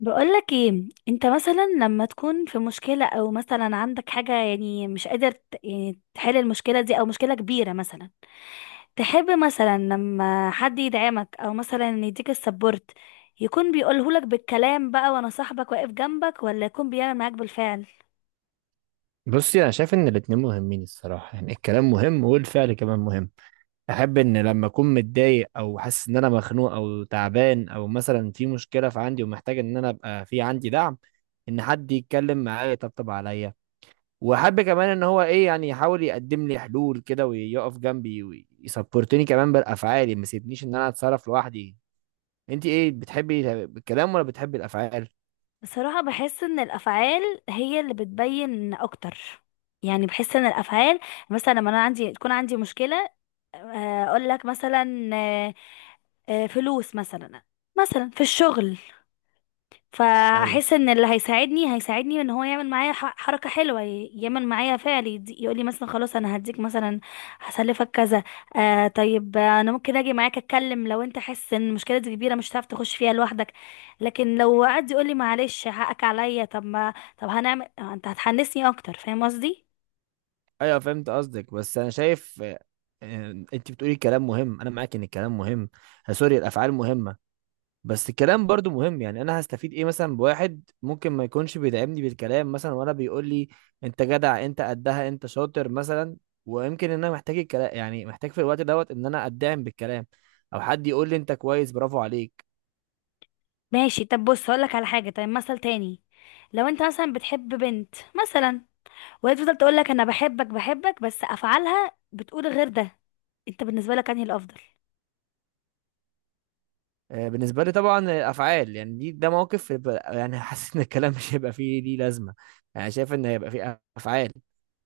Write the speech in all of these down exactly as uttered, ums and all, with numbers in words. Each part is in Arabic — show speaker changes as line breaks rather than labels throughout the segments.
بقولك ايه، انت مثلا لما تكون في مشكلة، او مثلا عندك حاجة يعني مش قادر ت- يعني تحل المشكلة دي، او مشكلة كبيرة مثلا. تحب مثلا لما حد يدعمك، او مثلا يديك السبورت، يكون بيقولهولك بالكلام بقى وانا صاحبك واقف جنبك، ولا يكون بيعمل معاك بالفعل؟
بصي، انا شايف ان الاتنين مهمين الصراحه، يعني الكلام مهم والفعل كمان مهم. احب ان لما اكون متضايق او حاسس ان انا مخنوق او تعبان او مثلا في مشكله في عندي ومحتاج ان انا ابقى في عندي دعم، ان حد يتكلم معايا يطبطب عليا. واحب كمان ان هو ايه يعني يحاول يقدم لي حلول كده ويقف جنبي ويسبورتني كمان بالافعال، ما يسيبنيش ان انا اتصرف لوحدي. انت ايه بتحبي الكلام ولا بتحبي الافعال؟
بصراحة بحس ان الافعال هي اللي بتبين اكتر. يعني بحس ان الافعال، مثلا لما انا عندي تكون عندي مشكله، آه، اقول لك مثلا، آه، آه، فلوس مثلا، مثلا في الشغل، فاحس ان اللي هيساعدني هيساعدني ان هو يعمل معايا ح- حركه حلوه، ي- يعمل معايا فعل، يقول لي مثلا خلاص انا هديك مثلا، هسلفك كذا. آه طيب، آه، انا ممكن اجي معاك اتكلم لو انت حاسس ان المشكله دي كبيره مش هتعرف تخش فيها لوحدك. لكن لو قعد يقول لي معلش حقك عليا، طب ما طب هنعمل، آه، انت هتحنسني اكتر، فاهم قصدي؟
ايوه، فهمت قصدك، بس انا شايف آه، آه، انت بتقولي كلام مهم، انا معاك ان الكلام مهم. آه، سوري، الافعال مهمه. بس الكلام برضو مهم، يعني انا هستفيد ايه مثلا بواحد ممكن ما يكونش بيدعمني بالكلام، مثلا وانا بيقول لي انت جدع، انت قدها، انت شاطر مثلا. ويمكن ان انا محتاج الكلام، يعني محتاج في الوقت دوت ان انا ادعم بالكلام، او حد يقول لي انت كويس، برافو عليك.
ماشي، طب بص هقولك على حاجة. طيب مثل تاني، لو انت مثلا بتحب بنت مثلا، وهي تفضل تقولك انا بحبك بحبك، بس افعالها بتقول غير ده، انت بالنسبة لك انهي الافضل؟
آه، بالنسبه لي طبعا الافعال، يعني دي ده موقف يبقى- يعني حاسس ان الكلام مش هيبقى فيه ليه لازمه. يعني شايف ان هيبقى فيه افعال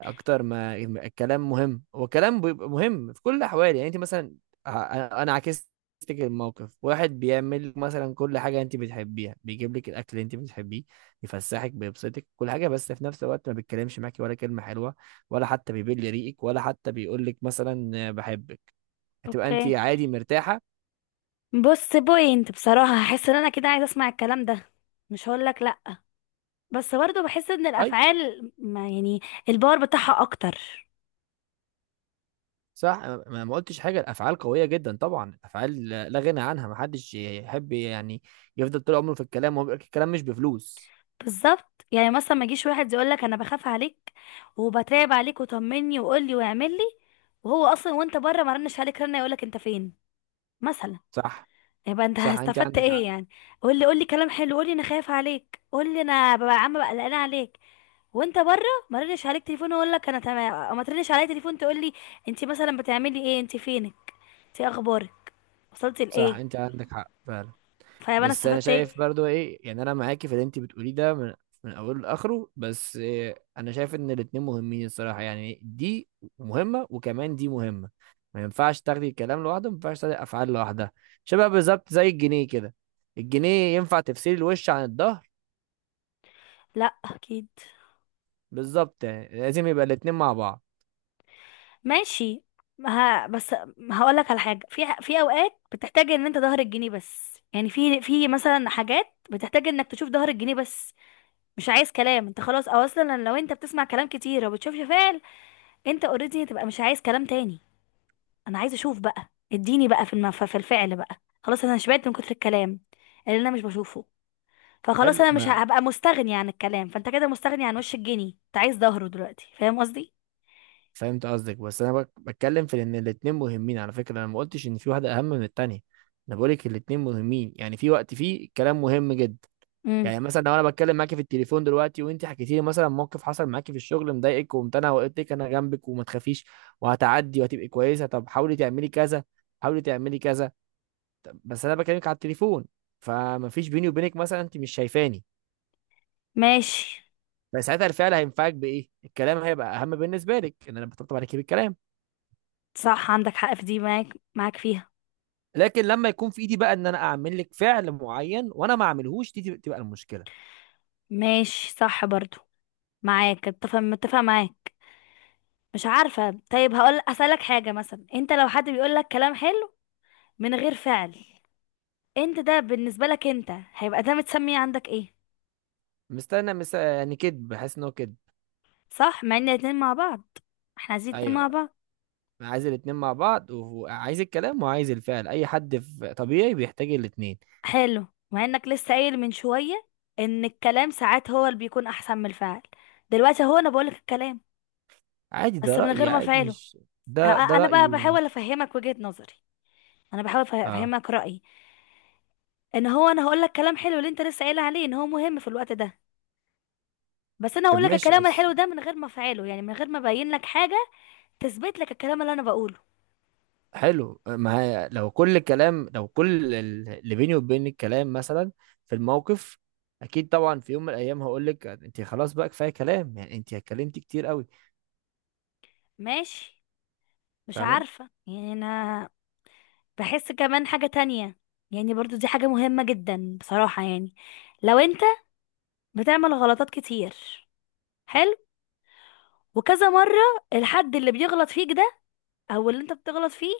اكتر ما الكلام، مهم هو الكلام بيبقى مهم في كل الاحوال، يعني انت مثلا ه- انا عكستك. الموقف واحد بيعمل مثلا كل حاجه انت بتحبيها، بيجيب لك الاكل اللي انت بتحبيه، يفسحك، بيبسطك، كل حاجه، بس في نفس الوقت ما بيتكلمش معاكي ولا كلمه حلوه، ولا حتى بيبل ريقك، ولا حتى بيقول لك مثلا بحبك، هتبقى انت
اوكي،
عادي مرتاحه؟
بص بوينت، بصراحة هحس ان انا كده عايزة اسمع الكلام ده، مش هقولك لأ، بس برضو بحس ان
طيب.
الافعال ما يعني الباور بتاعها اكتر.
صح، أنا ما ما قلتش حاجه، الافعال قويه جدا طبعا، الافعال لا لا غنى عنها، ما حدش يحب يعني يفضل طول عمره في الكلام وهو بيقول لك الكلام مش بفلوس.
بالظبط، يعني مثلا ما يجيش واحد يقولك انا بخاف عليك وبتراقب عليك، وطمني وقولي واعملي، وهو اصلا وانت بره ما رنش عليك رنه يقولك انت فين، مثلا.
صح.
يبقى انت
صح، انت
استفدت
عندك حق.
ايه يعني؟ قول لي قول لي كلام حلو، قول لي انا خايف عليك، قول لي انا ببقى عامه بقى قلقانه عليك وانت بره، ما ردش عليك تليفون، واقول لك انا تمام، او ما تردش عليا تليفون تقول لي انت مثلا بتعملي ايه، انت فينك، انت إيه اخبارك، وصلتي
صح،
لايه.
انت عندك حق فعلا.
فيبقى انا
بس انا
استفدت ايه؟
شايف برضو ايه، يعني انا معاكي في اللي انت بتقوليه ده من من اوله لاخره، بس إيه، انا شايف ان الاتنين مهمين الصراحه، يعني دي مهمه وكمان دي مهمه. ما ينفعش تاخدي الكلام لوحده، ما ينفعش تاخدي الافعال لوحدها، شبه بالظبط زي الجنيه كده، الجنيه ينفع تفصلي الوش عن الظهر؟
لا اكيد.
بالظبط، يعني لازم يبقى الاتنين مع بعض.
ماشي، ها بس هقول لك على حاجه. في في اوقات بتحتاج ان انت ظهر الجنيه بس، يعني في في مثلا حاجات بتحتاج انك تشوف ظهر الجنيه بس، مش عايز كلام انت، خلاص. او اصلا لو انت بتسمع كلام كتير وبتشوفش فعل، انت اوريدي هتبقى مش عايز كلام تاني. انا عايز اشوف بقى، اديني بقى في المف... في الفعل بقى. خلاص انا شبعت من كتر الكلام اللي انا مش بشوفه. فخلاص
حلو،
انا مش
ما
ه- هبقى مستغني عن الكلام، فانت كده مستغني عن وش الجني، انت عايز ظهره دلوقتي، فاهم قصدي؟
فهمت قصدك بس انا بك- بتكلم في ان الاتنين مهمين، على فكره انا ما قلتش ان في واحده اهم من التانيه، انا بقولك الاتنين مهمين، يعني في وقت فيه الكلام مهم جدا.
امم.
يعني مثلا لو انا بتكلم معاكي في التليفون دلوقتي وانت حكيتي لي مثلا موقف حصل معاكي في الشغل مضايقك، وقمت انا وقلت لك انا جنبك وما تخافيش وهتعدي وهتبقي كويسه، طب حاولي تعملي كذا، حاولي تعملي كذا، طب بس انا بكلمك على التليفون، فما فيش بيني وبينك، مثلا انت مش شايفاني،
ماشي.
فساعتها الفعل هينفعك بايه؟ الكلام هيبقى اهم بالنسبه لك ان انا بطبطب عليكي بالكلام.
صح عندك حق في دي، معاك معاك فيها.
لكن لما يكون في ايدي بقى ان انا اعمل لك فعل معين وانا ما اعملهوش، دي تبقى تبقى المشكله.
ماشي صح برضو، معاك، اتفق متفق معاك. مش عارفة، طيب هقول أسألك حاجة. مثلا انت لو حد بيقول لك كلام حلو من غير فعل، انت ده بالنسبة لك، انت هيبقى ده متسمي عندك ايه؟
مستنى مس... يعني كدب، بحس ان هو كدب.
صح، مع ان الاتنين مع بعض، احنا عايزين اتنين مع
ايوه،
بعض.
أنا عايز الاتنين مع بعض وعايز الكلام وعايز الفعل، اي حد في طبيعي بيحتاج الاتنين.
حلو، مع انك لسه قايل من شوية ان الكلام ساعات هو اللي بيكون احسن من الفعل. دلوقتي هو انا بقولك الكلام
عادي، ده
بس من
رايي،
غير ما
عادي
افعله.
مش؟
اه
ده
اه،
ده
انا بقى
رايي،
بحاول
مش؟
افهمك وجهة نظري، انا بحاول افه-
اه.
افهمك رأيي، ان هو انا هقولك كلام حلو اللي انت لسه قايل عليه ان هو مهم في الوقت ده، بس انا
طب
هقولك
ماشي،
الكلام
بس.
الحلو ده من غير ما افعله، يعني من غير ما ابين لك حاجة تثبت لك الكلام اللي انا بقوله.
حلو ما هي، لو كل الكلام، لو كل ال- اللي بيني وبين الكلام مثلا في الموقف، اكيد طبعا في يوم من الايام هقول لك انت خلاص بقى كفايه كلام، يعني انت اتكلمتي كتير قوي.
ماشي، مش
فاهمه.
عارفة يعني انا بحس كمان حاجة تانية، يعني برضو دي حاجة مهمة جدا بصراحة. يعني لو انت بتعمل غلطات كتير، حلو، وكذا مرة، الحد اللي بيغلط فيك ده او اللي انت بتغلط فيه،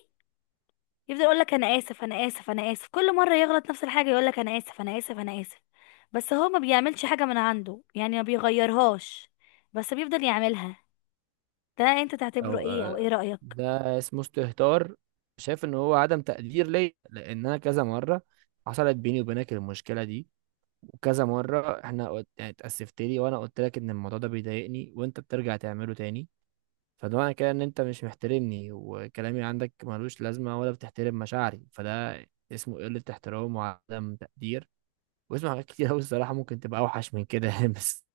يفضل يقولك انا اسف، انا اسف، انا اسف، كل مرة يغلط نفس الحاجة يقولك انا اسف، انا اسف، انا اسف، بس هو ما بيعملش حاجة من عنده، يعني ما بيغيرهاش، بس بيفضل يعملها، ده انت تعتبره
او
ايه او
آه،
ايه رأيك؟
ده اسمه استهتار، شايف ان هو عدم تقدير ليا، لان انا كذا مره حصلت بيني وبينك المشكله دي، وكذا مره احنا قلت- يعني اتاسفت لي وانا قلت لك ان الموضوع ده بيضايقني وانت بترجع تعمله تاني، فده معنى كده ان انت مش محترمني وكلامي عندك ملوش لازمه ولا بتحترم مشاعري، فده اسمه قله احترام وعدم تقدير. واسمع حاجات كتير قوي الصراحه ممكن تبقى اوحش من كده يعني بس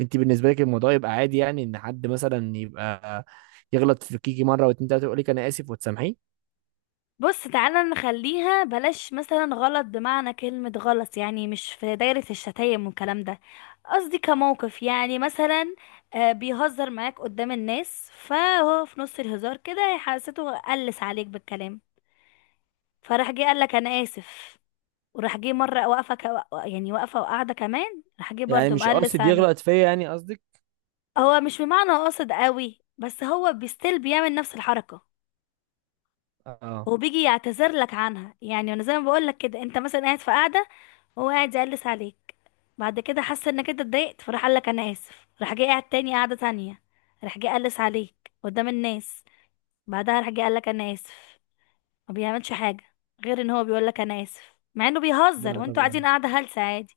انت بالنسبه لك الموضوع يبقى عادي، يعني ان حد مثلا يبقى يغلط في كيكي مره واتنين تلاته يقول لك انا اسف وتسامحيه؟
بص تعالى نخليها بلاش مثلا غلط بمعنى كلمة غلط، يعني مش في دايرة الشتايم والكلام ده. قصدي كموقف، يعني مثلا آه، بيهزر معاك قدام الناس، فهو في نص الهزار كده حسيته قلس عليك بالكلام، فراح جه قال لك انا اسف، وراح جه مره واقفه كوا- يعني واقفه وقاعده كمان، راح جه
يعني
برضه
مش
مقلس
قاصد
عليك.
يغلط فيا، يعني قصدك؟
هو مش بمعنى قاصد قوي، بس هو بيستيل بيعمل نفس الحركه،
اه.
هو بيجي يعتذر لك عنها. يعني انا زي ما بقول لك كده، انت مثلا قاعد في قاعده، هو قاعد يقلس عليك، بعد كده حس انك انت اتضايقت، فراح قال لك انا اسف، راح جاي قاعد تاني قاعده تانية، راح جاي قلس عليك قدام الناس، بعدها راح جاي قال لك انا اسف. ما بيعملش حاجه غير ان هو بيقول لك انا اسف، مع انه بيهزر
لا
وانتوا
طبعا،
قاعدين قاعده هلسه عادي.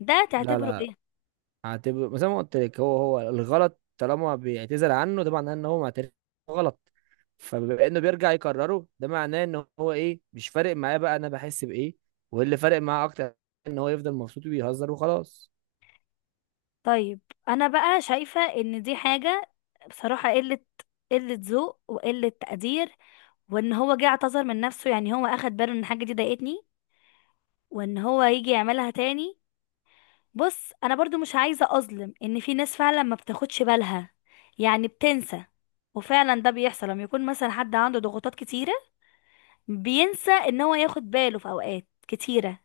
ده
لا
تعتبره
لا،
ايه؟
هتبقى زي ما قلت لك، هو هو الغلط، طالما بيعتذر عنه ده معناه ان هو معترف غلط، فبما انه بيرجع يكرره ده معناه ان هو ايه، مش فارق معاه بقى انا بحس بايه، واللي فارق معاه اكتر ان هو يفضل مبسوط وبيهزر وخلاص.
طيب انا بقى شايفه ان دي حاجه بصراحه قله قله ذوق وقله تقدير، وان هو جه اعتذر من نفسه يعني هو اخد باله ان الحاجه دي ضايقتني، وان هو يجي يعملها تاني. بص انا برضو مش عايزه اظلم، ان في ناس فعلا ما بتاخدش بالها، يعني بتنسى، وفعلا ده بيحصل لما يكون مثلا حد عنده ضغوطات كتيره، بينسى ان هو ياخد باله في اوقات كتيره.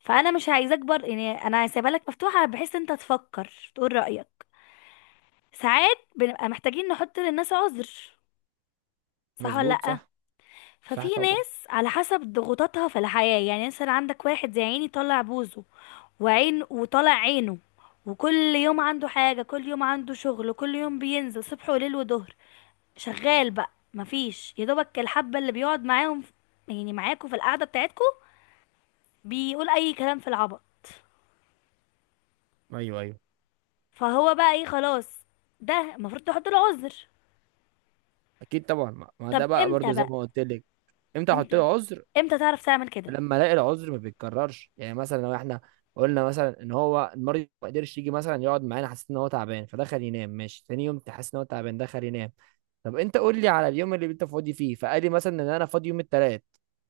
فانا مش عايزه اكبر، يعني انا سايبه لك مفتوحه بحيث انت تفكر تقول رايك. ساعات بنبقى محتاجين نحط للناس عذر، صح ولا
مظبوط،
لا؟
صح.
ففي
صح طبعا.
ناس على حسب ضغوطاتها في الحياة، يعني مثلا عندك واحد زي عيني طالع بوزه وعين وطالع عينه، وكل يوم عنده حاجة، كل يوم عنده شغل، كل يوم بينزل صبح وليل وظهر، شغال بقى مفيش يا دوبك الحبة اللي بيقعد معاهم، يعني معاكوا في القعدة بتاعتكوا، بيقول أي كلام في العبط.
ايوه ايوه،
فهو بقى ايه، خلاص، ده المفروض تحط له عذر.
اكيد طبعا، ما ما
طب
ده بقى
امتى
برضو زي
بقى؟
ما قلت لك. امتى احط
امتى،
له عذر؟
امتى تعرف تعمل كده؟
لما الاقي العذر ما بيتكررش، يعني مثلا لو احنا قلنا مثلا ان هو المريض ما قدرش يجي مثلا يقعد معانا، حسيت ان هو تعبان فدخل ينام ماشي، تاني يوم تحس ان هو تعبان دخل ينام، طب انت قول لي على اليوم اللي انت فاضي فيه، فقال لي مثلا ان انا فاضي يوم الثلاث،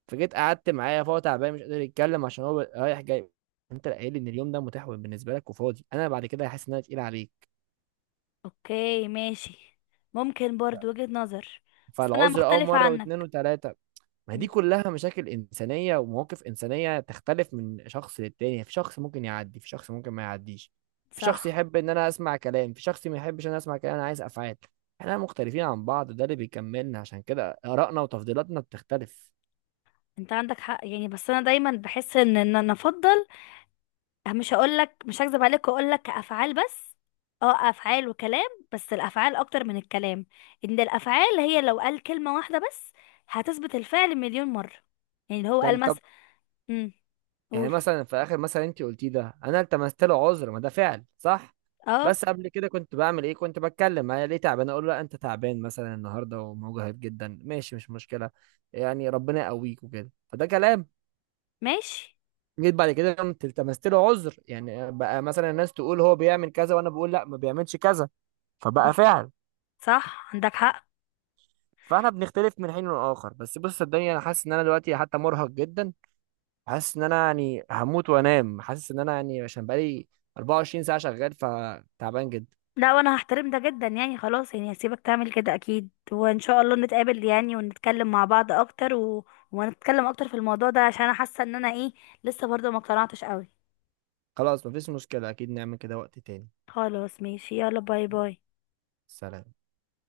فجيت قعدت معاه، فهو تعبان مش قادر يتكلم عشان هو رايح جاي، انت اللي قايل لي ان اليوم ده متاح بالنسبه لك وفاضي، انا بعد كده هحس ان انا تقيل عليك.
اوكي ماشي، ممكن برضو وجهة نظر، بس انا
فالعذر اه
مختلفة
مره واثنين
عنك.
وثلاثه، ما
مم،
دي كلها مشاكل إنسانية ومواقف إنسانية، تختلف من شخص للتاني، في شخص ممكن يعدي، في شخص ممكن ما يعديش، في شخص
صح،
يحب إن أنا أسمع كلام، في شخص ما يحبش إن أنا أسمع كلام، أنا عايز أفعال، إحنا مختلفين عن بعض، ده اللي بيكملنا، عشان كده آرائنا وتفضيلاتنا بتختلف.
انت عندك حق يعني، بس انا دايما بحس ان ان انا افضل، مش هقولك مش هكذب عليك واقولك كافعال بس، اه افعال وكلام، بس الافعال اكتر من الكلام. ان الافعال هي لو قال كلمة واحدة بس، هتثبت الفعل مليون مرة. يعني اللي هو
يعني
قال
طب،
مثلا. امم.
يعني
قول.
مثلا في آخر مثلا أنت قلتيه ده، أنا التمست له عذر، ما ده فعل، صح؟
اه
بس قبل كده كنت بعمل إيه؟ كنت بتكلم، أنا ليه تعبان، أقول له لا أنت تعبان مثلا النهاردة ومجهد جدا، ماشي مش مشكلة، يعني ربنا يقويك وكده، فده كلام.
ماشي.
جيت بعد كده قمت التمست له عذر، يعني بقى مثلا الناس تقول هو بيعمل كذا وانا بقول لا ما بيعملش كذا،
مم،
فبقى فعل.
صح عندك حق.
فاحنا بنختلف من حين لآخر، بس بص صدقني انا حاسس ان انا دلوقتي حتى مرهق جدا، حاسس ان انا يعني هموت وانام، حاسس ان انا يعني عشان بقالي اربعه وعشرين ساعة شغال، فتعبان جدا.
لا، وانا هحترم ده جدا يعني خلاص، يعني هسيبك تعمل كده اكيد، وان شاء الله نتقابل يعني ونتكلم مع بعض اكتر و... ونتكلم اكتر في الموضوع ده، عشان انا حاسه ان انا ايه، لسه برضه ما اقتنعتش قوي.
خلاص، مفيش مشكلة، اكيد نعمل كده وقت تاني.
خلاص ماشي، يلا باي باي.
سلام.